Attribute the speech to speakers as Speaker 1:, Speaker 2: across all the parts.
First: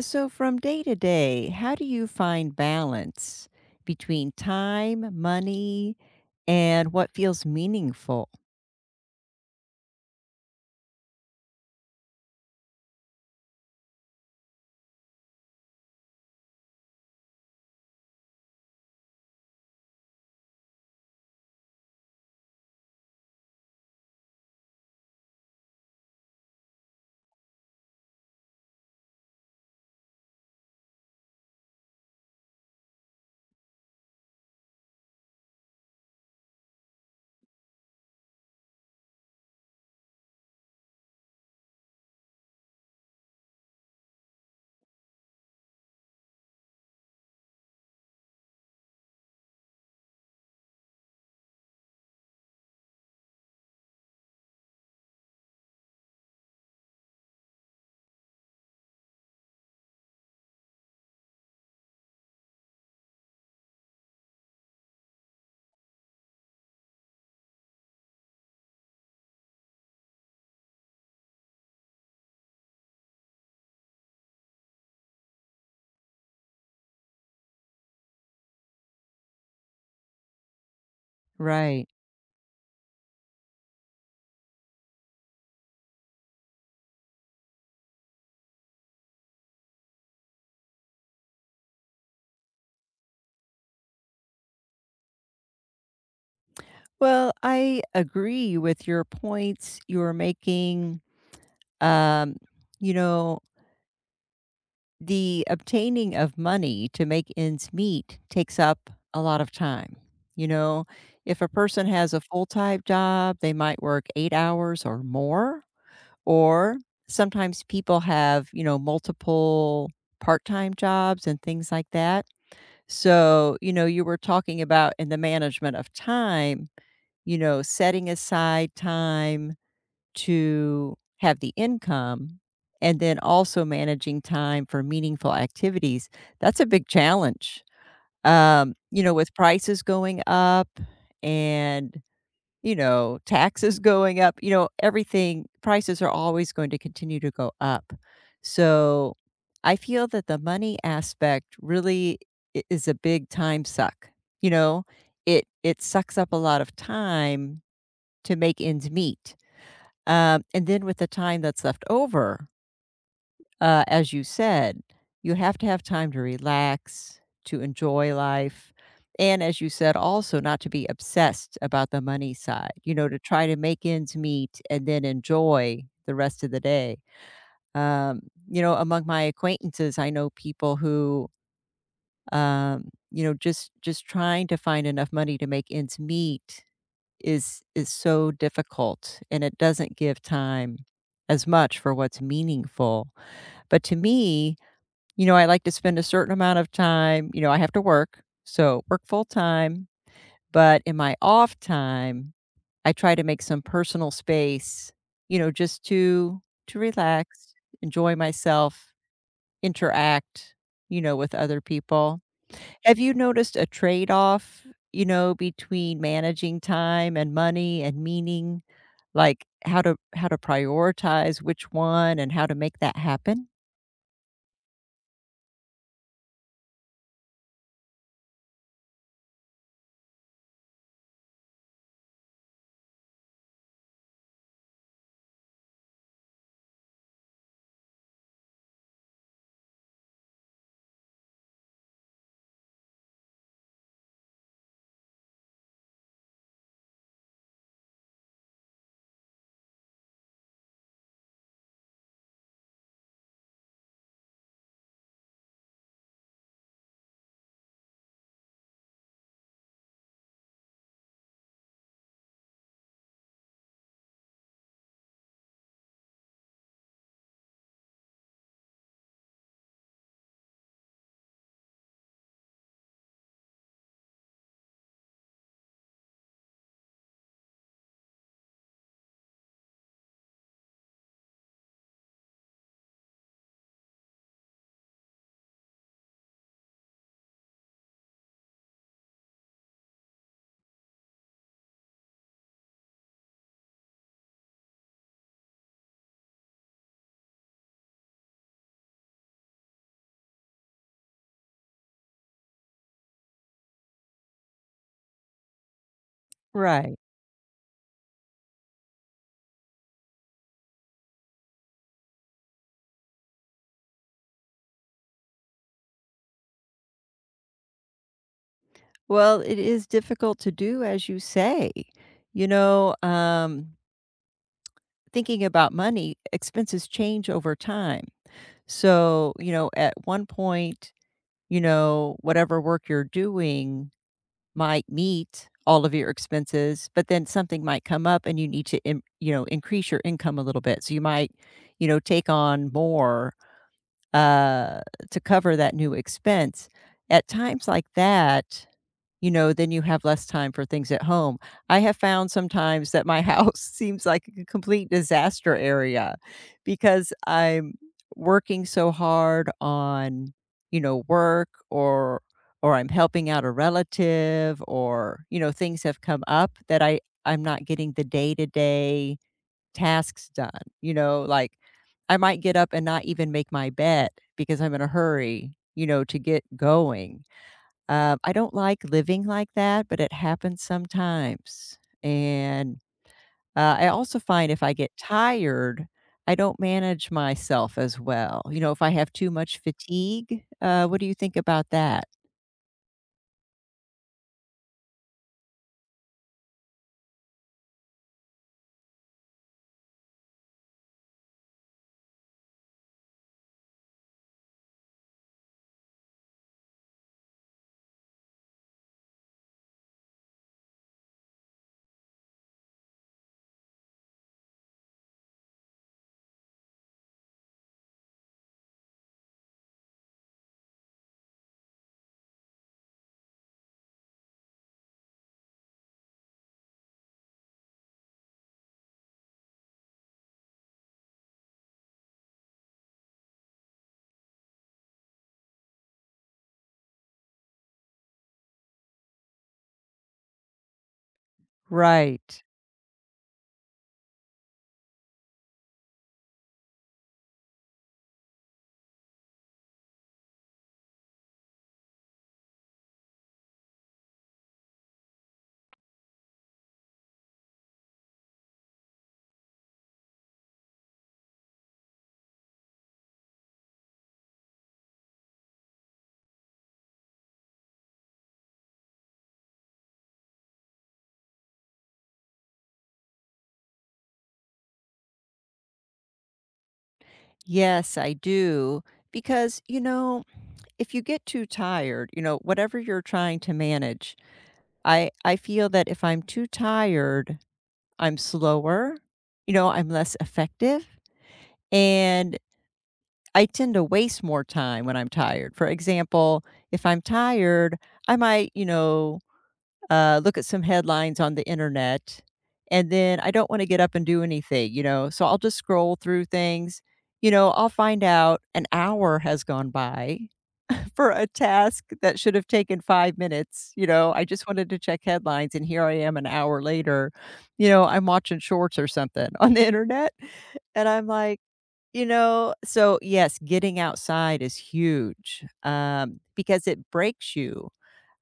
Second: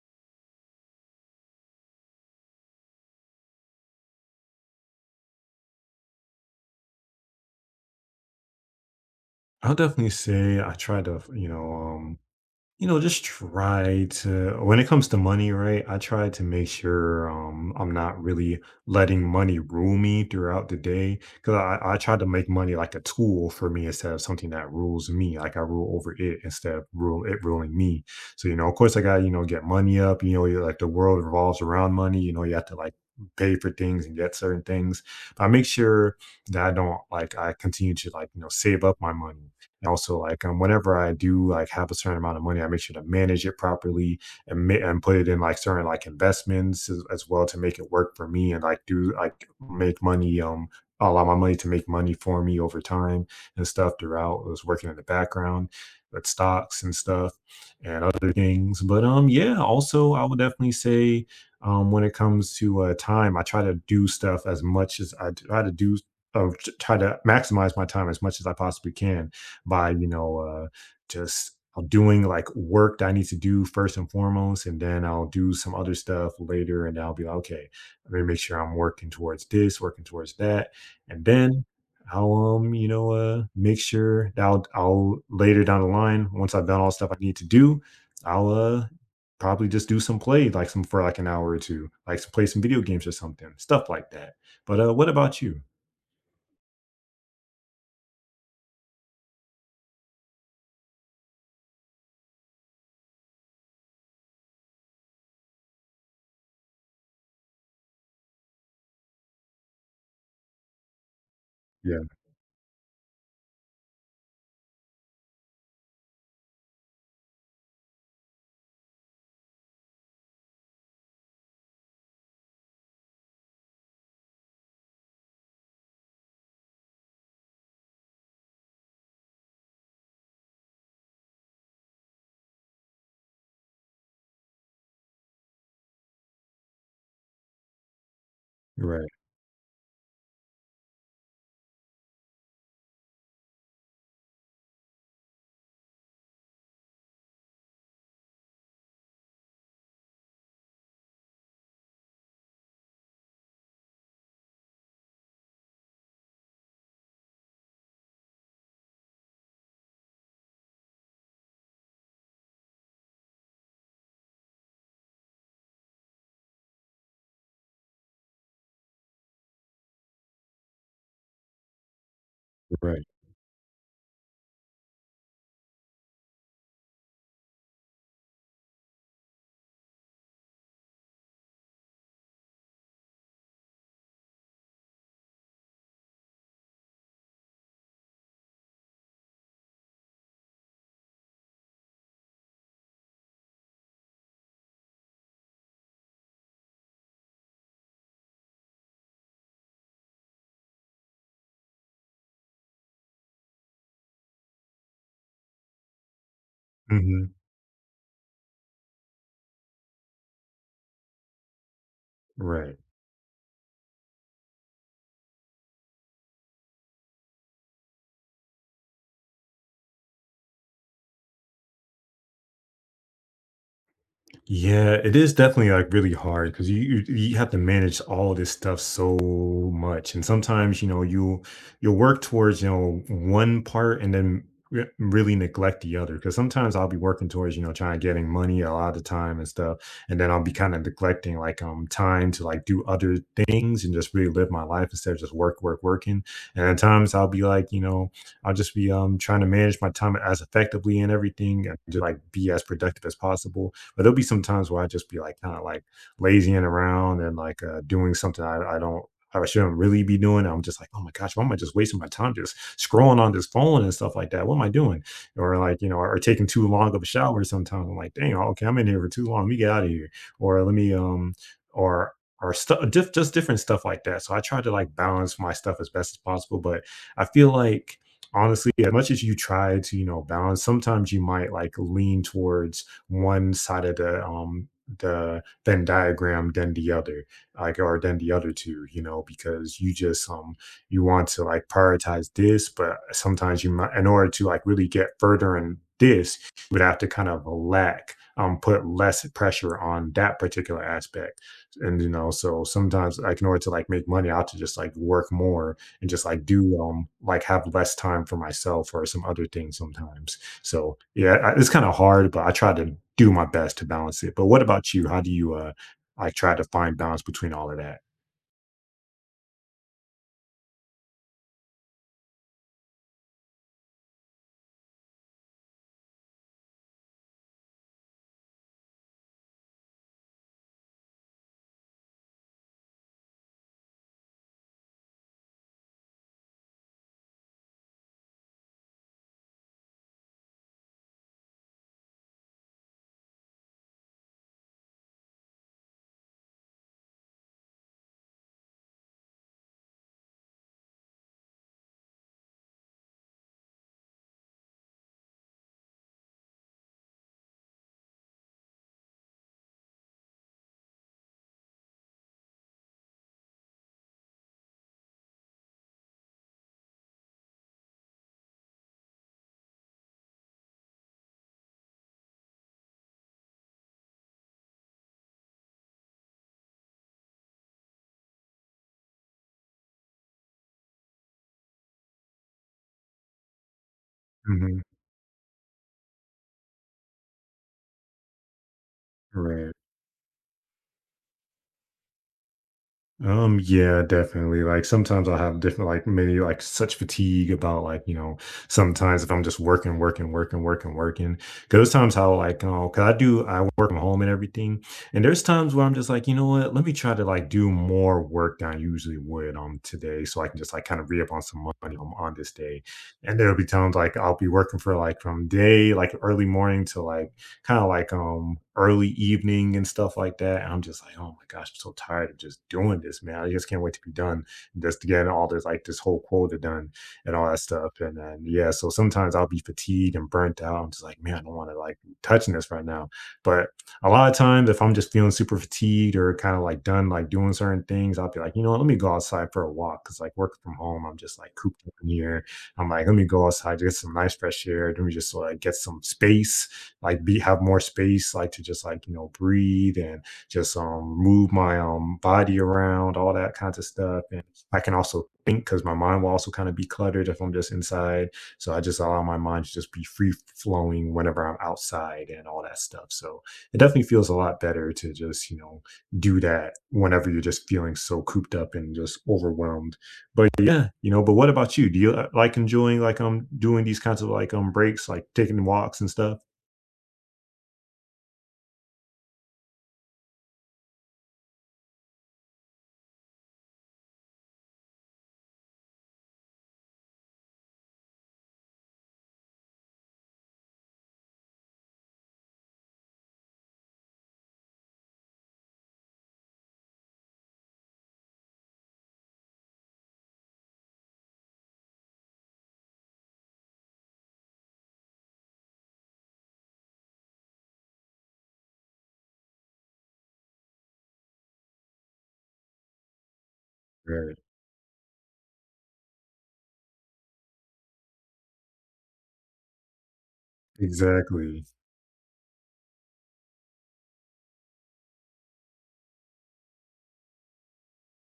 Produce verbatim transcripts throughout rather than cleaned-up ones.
Speaker 1: So, from day to day, how do you find balance between time, money, and what feels meaningful?
Speaker 2: I'll definitely say I try to, you know, um, you know, just try to when it comes to money, right? I try to make sure um I'm not really letting money rule me throughout the day. Cause I, I try to make money like a tool for me instead of something that rules me. Like I rule over it instead of rule it ruling me. So, you know, of course I got you know, get money up, you know, you- like the world revolves around money, you know, you have to like pay for things and get certain things. But I make sure that I don't like I continue to like, you know, save up my money and also, like um, whenever I do like have a certain amount of money, I make sure to manage it properly and ma- and put it in like certain like investments as, as well to make it work for me and like do like make money um allow my money to make money for me over time and stuff throughout. I was working in the background with stocks and stuff and other things. But um yeah, also I would definitely say um when it comes to uh time, I try to do stuff as much as I try to do uh, try to maximize my time as much as I possibly can by you know uh, just uh, doing like work that I need to do first and foremost, and then I'll do some other stuff later, and I'll be like, okay, let me make sure I'm working towards this, working towards that, and then
Speaker 1: Right.
Speaker 2: I'll um you know uh make sure that I'll, I'll later down the line once I've done all the stuff I need to do, I'll uh probably just do some play like some for like an hour or two, like some, play some video games or something, stuff like that. But uh, what about you?
Speaker 1: Well, I agree with your points you were making. Um, you know, the obtaining of money to make ends meet takes up a lot of time. You know, if a person
Speaker 2: Yeah,
Speaker 1: has a full time job, they might work eight hours or more. Or sometimes people have, you know, multiple part-time jobs and things like that. So, you know, you were talking about in the management of time, you know, setting aside time to have the income and then also managing time for meaningful activities. That's a big challenge. Um, you
Speaker 2: right,
Speaker 1: know, with prices going up and you know, taxes going up, you know, everything prices are always going to continue to go up. So, I feel that the money aspect really I is a big time suck, you know? It it sucks up a lot of time to make ends meet. Um, and then with the time that's left over, uh, as you said, you have to have time to relax, to enjoy life. And as you said, also not to be obsessed about the money side, you
Speaker 2: right,
Speaker 1: know, to try to make ends meet and then enjoy the rest of the day. Um, you know, among my acquaintances, I know people who, um, you know, just just trying to find enough money to make ends meet is is so difficult, and it doesn't give time as much for what's meaningful. But to me, you know, I like to spend a certain amount of time, you know, I have to work, so work full time, but in my off time, I try to make some personal space, you know, just to to
Speaker 2: hmm,
Speaker 1: relax, enjoy myself, interact, you know, with other people.
Speaker 2: right.
Speaker 1: Have you noticed a trade-off, you know, between managing time and money and meaning, like how to how to prioritize which one and how to make that happen?
Speaker 2: Yeah, it is definitely like really hard because you, you you have to manage all this stuff so much, and sometimes you know you you'll work towards you know one part and then re- really neglect the other. Because sometimes I'll be working towards you know trying to getting money a lot of the time and stuff, and then I'll be kind of neglecting like um time to like do other things and just really live my life instead of just work work working. And at times I'll be like you know I'll just be um trying to manage my time as effectively and everything and to like be as productive as possible but there'll be some times where I just be like kind of like lazying around and like uh, doing something I, I don't I shouldn't really be doing. I'm just like, oh my gosh, why am I just wasting my time just scrolling on this phone and stuff like that? What am I doing? Or like, you know, or, taking too long of a shower sometimes. I'm like, dang, okay, I'm in here for too long. Let me get out of here. Or let me um or or stuff just just different stuff like that. So I try to like balance my stuff as best as possible. But I feel like honestly, as much as you try to, you know, balance, sometimes you might like lean towards one side of the um the Venn diagram than the other, like or than the other two, you know, because you just um you want to like prioritize this, but sometimes you might in order to like really get further in this, you would have to kind of lack um put less pressure on that particular aspect. And you know, so sometimes like in order to like make money, I have to just like work more and just like do
Speaker 1: Right.
Speaker 2: um like have less time for myself or some other things sometimes. So yeah, I, it's kind of hard, but I try to do my best to balance it. But what about you? How do you uh, I try to find balance between all of that?
Speaker 1: Well, it is difficult to do, as you say. You know, um, thinking about money, expenses change over time. So, you know, at one point, you know, whatever work you're doing might meet all of your expenses, but then something might come up and you need to, in, you know, increase your income a little bit. So you might, you know, take on more uh, to cover that new expense. At times like that, you know, then you have less time for things at home. I have found sometimes that my house seems like a complete disaster area because I'm working so hard on, you know, work or or I'm helping out a relative or, you know, things have come up that I I'm not getting the day-to-day tasks done, you know, like, I might get up and not even make my bed because I'm in a hurry, you know, to get going. Um, I don't like living like that, but it happens sometimes, and, uh, I also find if I
Speaker 2: Hmm.
Speaker 1: get tired, I don't manage myself as well, you know, if I have too much
Speaker 2: Right.
Speaker 1: fatigue, uh, what do you think about that?
Speaker 2: Um, yeah, definitely. Like sometimes I'll have different, like many, like such fatigue about like, you know, sometimes if I'm just working, working, working, working, working, 'cause there's times how like, oh, cause I do, I work from home and everything. And there's times where I'm just like, you know what, let me try to like do more work than I usually would on today. So I can just like kind of re up on some money on, on this day. And there'll be times like I'll be working for like from day, like early morning to like kind of like um early evening and stuff like that. And I'm just like, oh my gosh, I'm so tired of just doing this, man. I just can't wait to be done. Just to get all this like this whole quota done and all that stuff. And then yeah, so sometimes I'll be fatigued and burnt out. I'm just like, man, I don't want to like be touching this right now. But a lot of times if I'm just feeling super fatigued or kind of like done like doing certain things, I'll be like, you know what, let me go outside for a walk. Cause like working from home, I'm just like cooped up in
Speaker 1: Right.
Speaker 2: here. I'm like, let me go outside, get some nice fresh air. Let me just like get some space like be have more space like to just like you know breathe and just um move my um body around all that kinds of stuff and I can also think because my mind will also kind of be cluttered if I'm just inside so I just allow my mind to just be free flowing whenever I'm outside and all that stuff so it definitely feels a lot better to just you know do that whenever you're just feeling so cooped up and just overwhelmed but yeah you know but what about you, do you uh, like enjoying like um doing these kinds of like um breaks like taking walks and stuff?
Speaker 1: Yes, I do, because, you know, if you get too tired, you know, whatever you're trying to manage I I feel that if I'm too tired, I'm slower, you know, I'm less effective, and I tend to waste more time when I'm tired. For example, if I'm tired, I might, you know, uh, look at some headlines on the internet, and then I don't want to get up and do anything, you know, so I'll just scroll through things. You know, I'll find out an hour has gone by for a task that should have taken five minutes, you know, I
Speaker 2: Right.
Speaker 1: just wanted to check headlines, and here I am an hour later, you know, I'm watching shorts or something on the internet, and I'm like,
Speaker 2: Exactly,
Speaker 1: you know so, yes, getting outside is huge, um, because it breaks you,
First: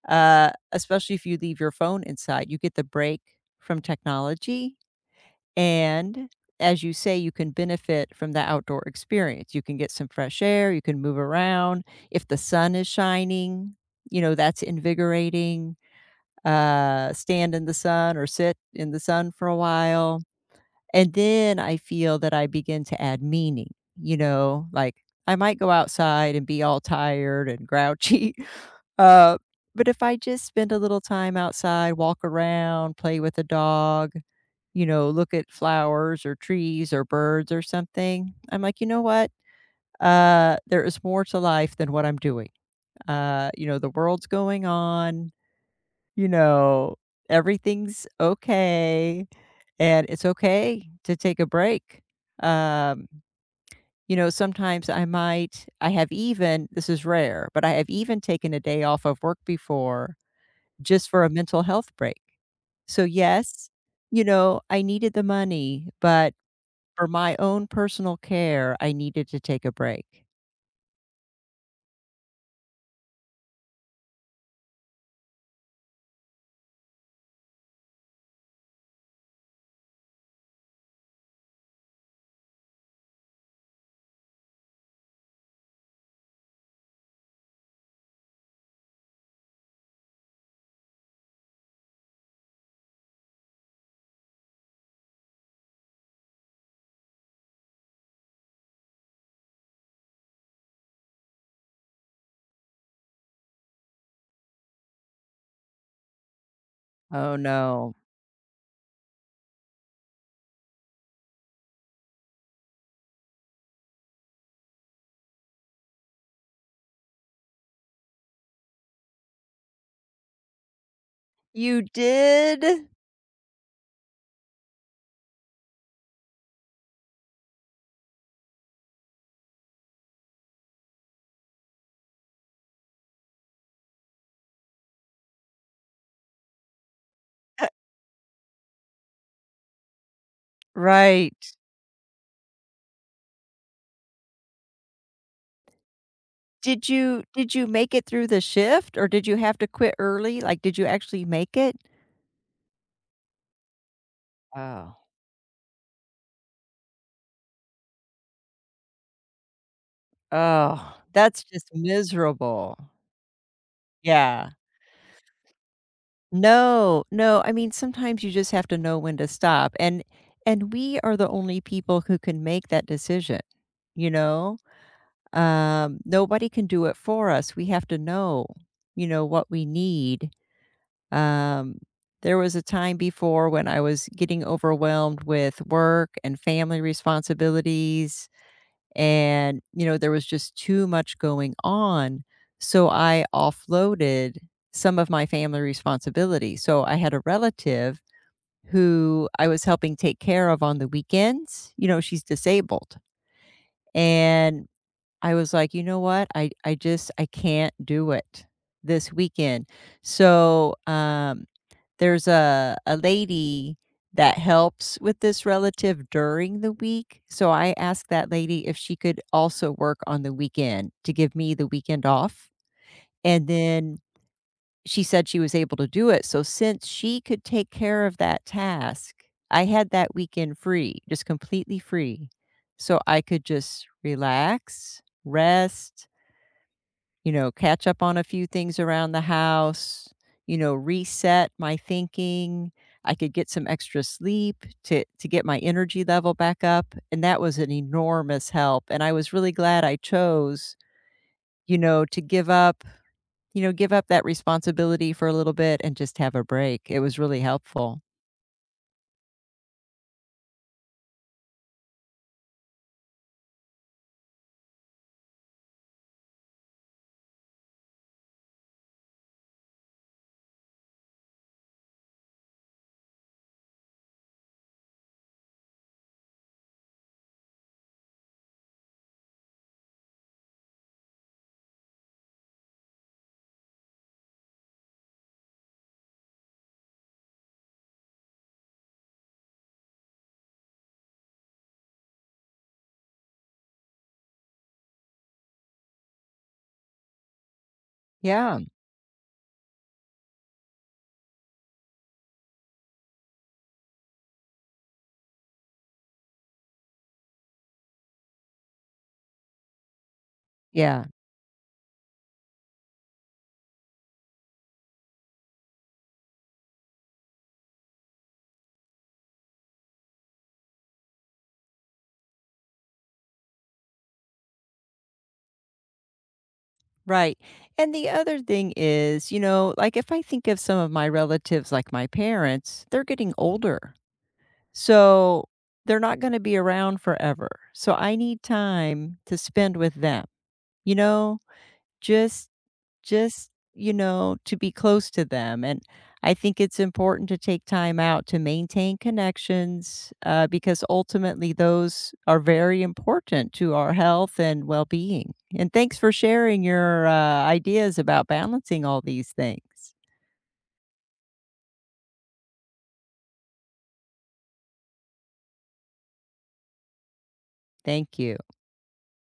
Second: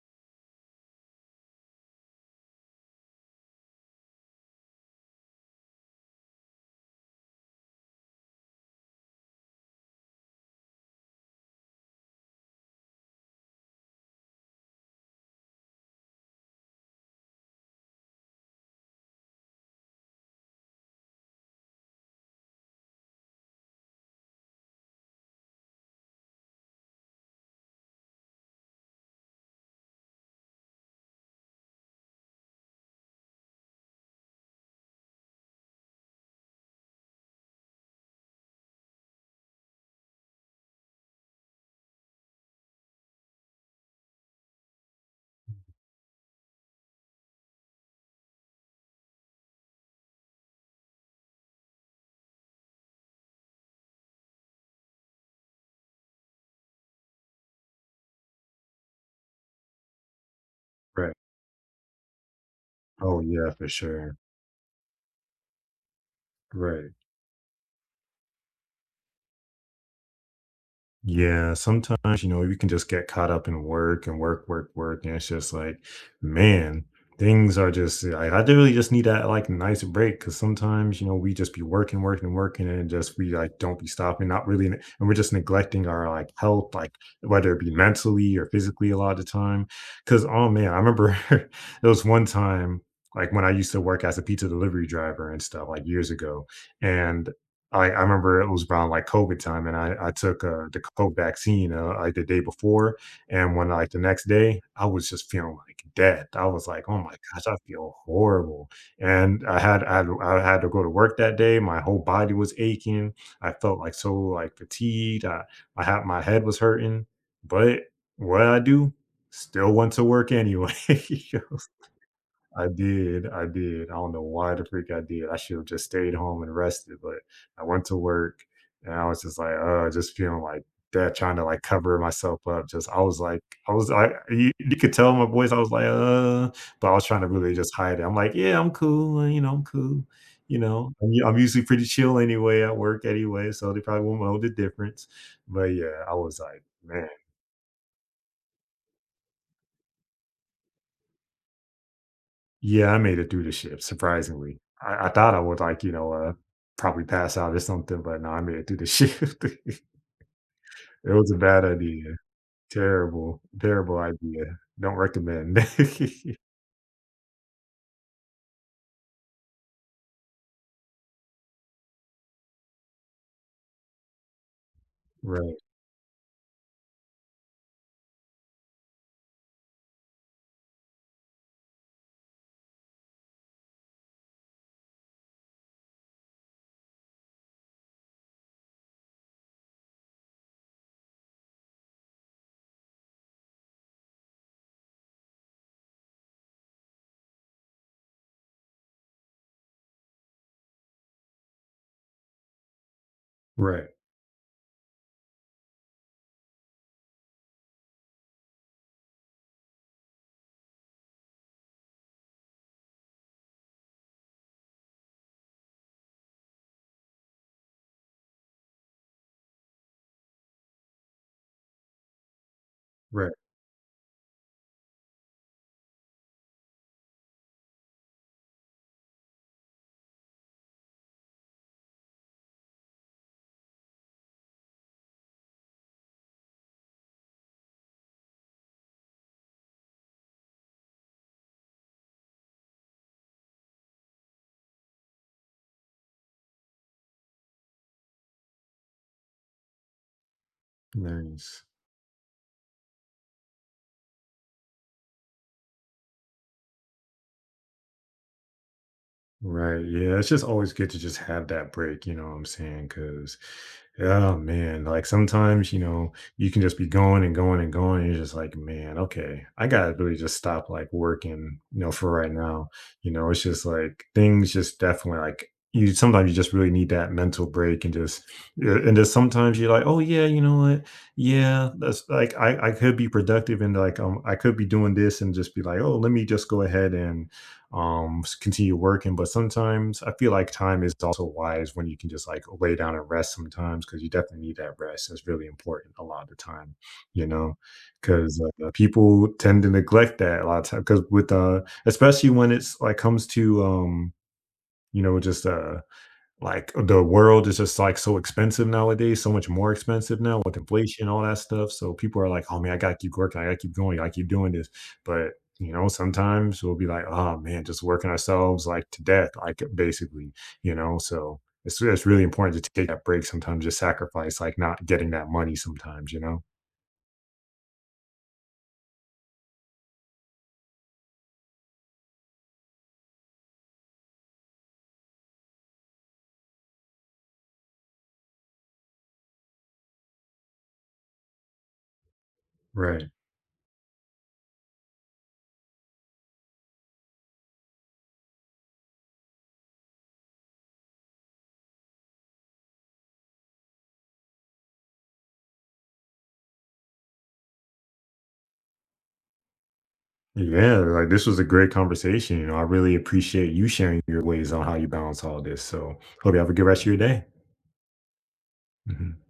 Speaker 1: uh, especially if you leave your phone inside, you get the break from technology, and as you say, you can benefit from the outdoor experience. You can get some fresh air, you can move around. If the sun is shining, you know, that's invigorating. Uh, stand in the sun or sit in the sun for a while. And then I feel that I begin to add meaning, you know, like I might go outside and be all tired and grouchy. Uh, but if I just spend a little time outside, walk around, play with a dog, you know, look at flowers or trees or birds or something, I'm like, "You know what? Uh, there is more to life than what I'm doing. Uh, you know, the world's going on, you know, everything's okay, and it's okay to take a break." Um, you know, sometimes I might I have even this is rare, but I have even taken a day off of work before just
Speaker 2: right.
Speaker 1: for a mental health break. So,
Speaker 2: Oh, yeah, for
Speaker 1: yes,
Speaker 2: sure.
Speaker 1: you know, I needed the money, but
Speaker 2: Right.
Speaker 1: for my own personal care, I needed to take a break.
Speaker 2: Yeah, sometimes, you know, you can just get caught up in work and work, work, work, and it's just like, man, things are just I, I really just need that like nice break because sometimes, you know, we just be working, working, working, and just we like don't be stopping, not really, and we're just neglecting our like health, like whether it be mentally or physically a lot of the time. Because oh man, I remember there was one time like when I used to work as a pizza delivery driver and stuff like years ago. And I I remember it was around, like, COVID time, and I I took, uh, the COVID vaccine, uh, like, the day before, and when, like, the next day, I was just feeling like death. I was like, "Oh my
Speaker 1: Oh,
Speaker 2: gosh, I
Speaker 1: no.
Speaker 2: feel horrible," and I had I had I had to go to work that day, my whole body was aching, I felt, like, so, like, fatigued, I I had my head was hurting, but what'd I do? Still went to work anyway.
Speaker 1: You
Speaker 2: I
Speaker 1: did?
Speaker 2: did, I did. I don't know why the freak I did. I should have just stayed home and rested, but I went to work and I was just like, uh, just feeling like that, trying to like cover myself up. Just I was like, I was like, you, you could tell in my voice, I was like, uh, but I was trying to really just hide it. I'm like, yeah, I'm cool, uh, you know, I'm cool. You know, I'm, u- I'm
Speaker 1: Right.
Speaker 2: usually pretty chill anyway at work anyway, so they probably won't know the difference. But yeah, I was like,
Speaker 1: Did
Speaker 2: man.
Speaker 1: you did you make it through the shift or did you have to quit early? Like did you actually make it?
Speaker 2: Yeah, I made it through the shift, surprisingly.
Speaker 1: Oh.
Speaker 2: I, I thought I would like, you know, uh, probably pass out or something, but no, I made it through the shift.
Speaker 1: Oh,
Speaker 2: It was a
Speaker 1: that's
Speaker 2: bad
Speaker 1: just
Speaker 2: idea.
Speaker 1: miserable.
Speaker 2: Terrible, terrible idea.
Speaker 1: Yeah.
Speaker 2: Don't recommend.
Speaker 1: No, no, I mean, sometimes you just have to know when to stop, and and we are the only people who can make that decision, you know?
Speaker 2: Right,
Speaker 1: Um, nobody can do it for us, we have to know, you know, what we need. Um, there was a time before when I was getting overwhelmed with work and family responsibilities, and, you know, there was just too much going on, so I offloaded some of my family responsibility. So I had a relative who I was helping take care of on the weekends, you know, she's disabled,
Speaker 2: right,
Speaker 1: and I was like, "You know what? I I just I can't do it this weekend." So, um there's a a lady that helps with this relative during the week, so I asked that lady if she could also work on the weekend to give me the weekend off,
Speaker 2: right.
Speaker 1: and then she said she was able to do it, so since she could take care of that task, I had that weekend free, just completely free, so I could just relax, rest, you know, catch up on a few things around the house, you know, reset my thinking. I could get some extra sleep to to get my energy level back up, and that was an enormous help, and I was really glad I chose,
Speaker 2: Nice.
Speaker 1: you know, to give up, you know, give up that responsibility for a little bit and just have a break. It was really helpful.
Speaker 2: Right. Yeah. It's just always good to just have that break. You know what I'm saying? Because, oh man, like sometimes, you know, you can just be going and going and going. And you're just like, man, okay, I got to really just stop like working, you know, for right now. You know, it's just like things just definitely like you sometimes you just really need that mental break and just, yeah, and just sometimes you're like, oh yeah, you know what? Yeah. That's like, I, I could be productive and like, um, I could be doing this and just be like, oh, let me just go ahead and, um s- continue working but sometimes I feel like time is also wise when you can just like lay down and rest sometimes because you definitely need that rest, it's really important a lot of the time, you know, because
Speaker 1: Yeah.
Speaker 2: uh, people tend to neglect that a lot of time because with uh especially when it's like comes to um you know just uh like, the world is just, like, so expensive nowadays, so much more expensive now with
Speaker 1: Yeah.
Speaker 2: inflation, all that stuff, so people are like, "Oh, man, I gotta keep working, I gotta keep going, I gotta keep doing this," but, you know, sometimes we'll be like, "Oh, man, just working ourselves, like, to death," like, basically, you know, so it's it's really important to take that break sometimes, just sacrifice, like, not getting that money sometimes, you know?
Speaker 1: Right. And the other thing is, you know, like if I think of some of my relatives, like my parents, they're getting older. So, they're not gonna be around forever, so I need time to spend with them, you know? Just
Speaker 2: Right.
Speaker 1: just, you know, to be close to them, and I think it's important to take time out to maintain connections, uh, because ultimately those are very important to our health and well-being, and thanks for sharing your, uh, ideas about balancing all these things.
Speaker 2: Yeah, like, this was a great conversation, you know, I really appreciate you sharing your ways on how you balance all this, so hope you have a good rest of your day.
Speaker 1: Thank you.
Speaker 2: Mhm.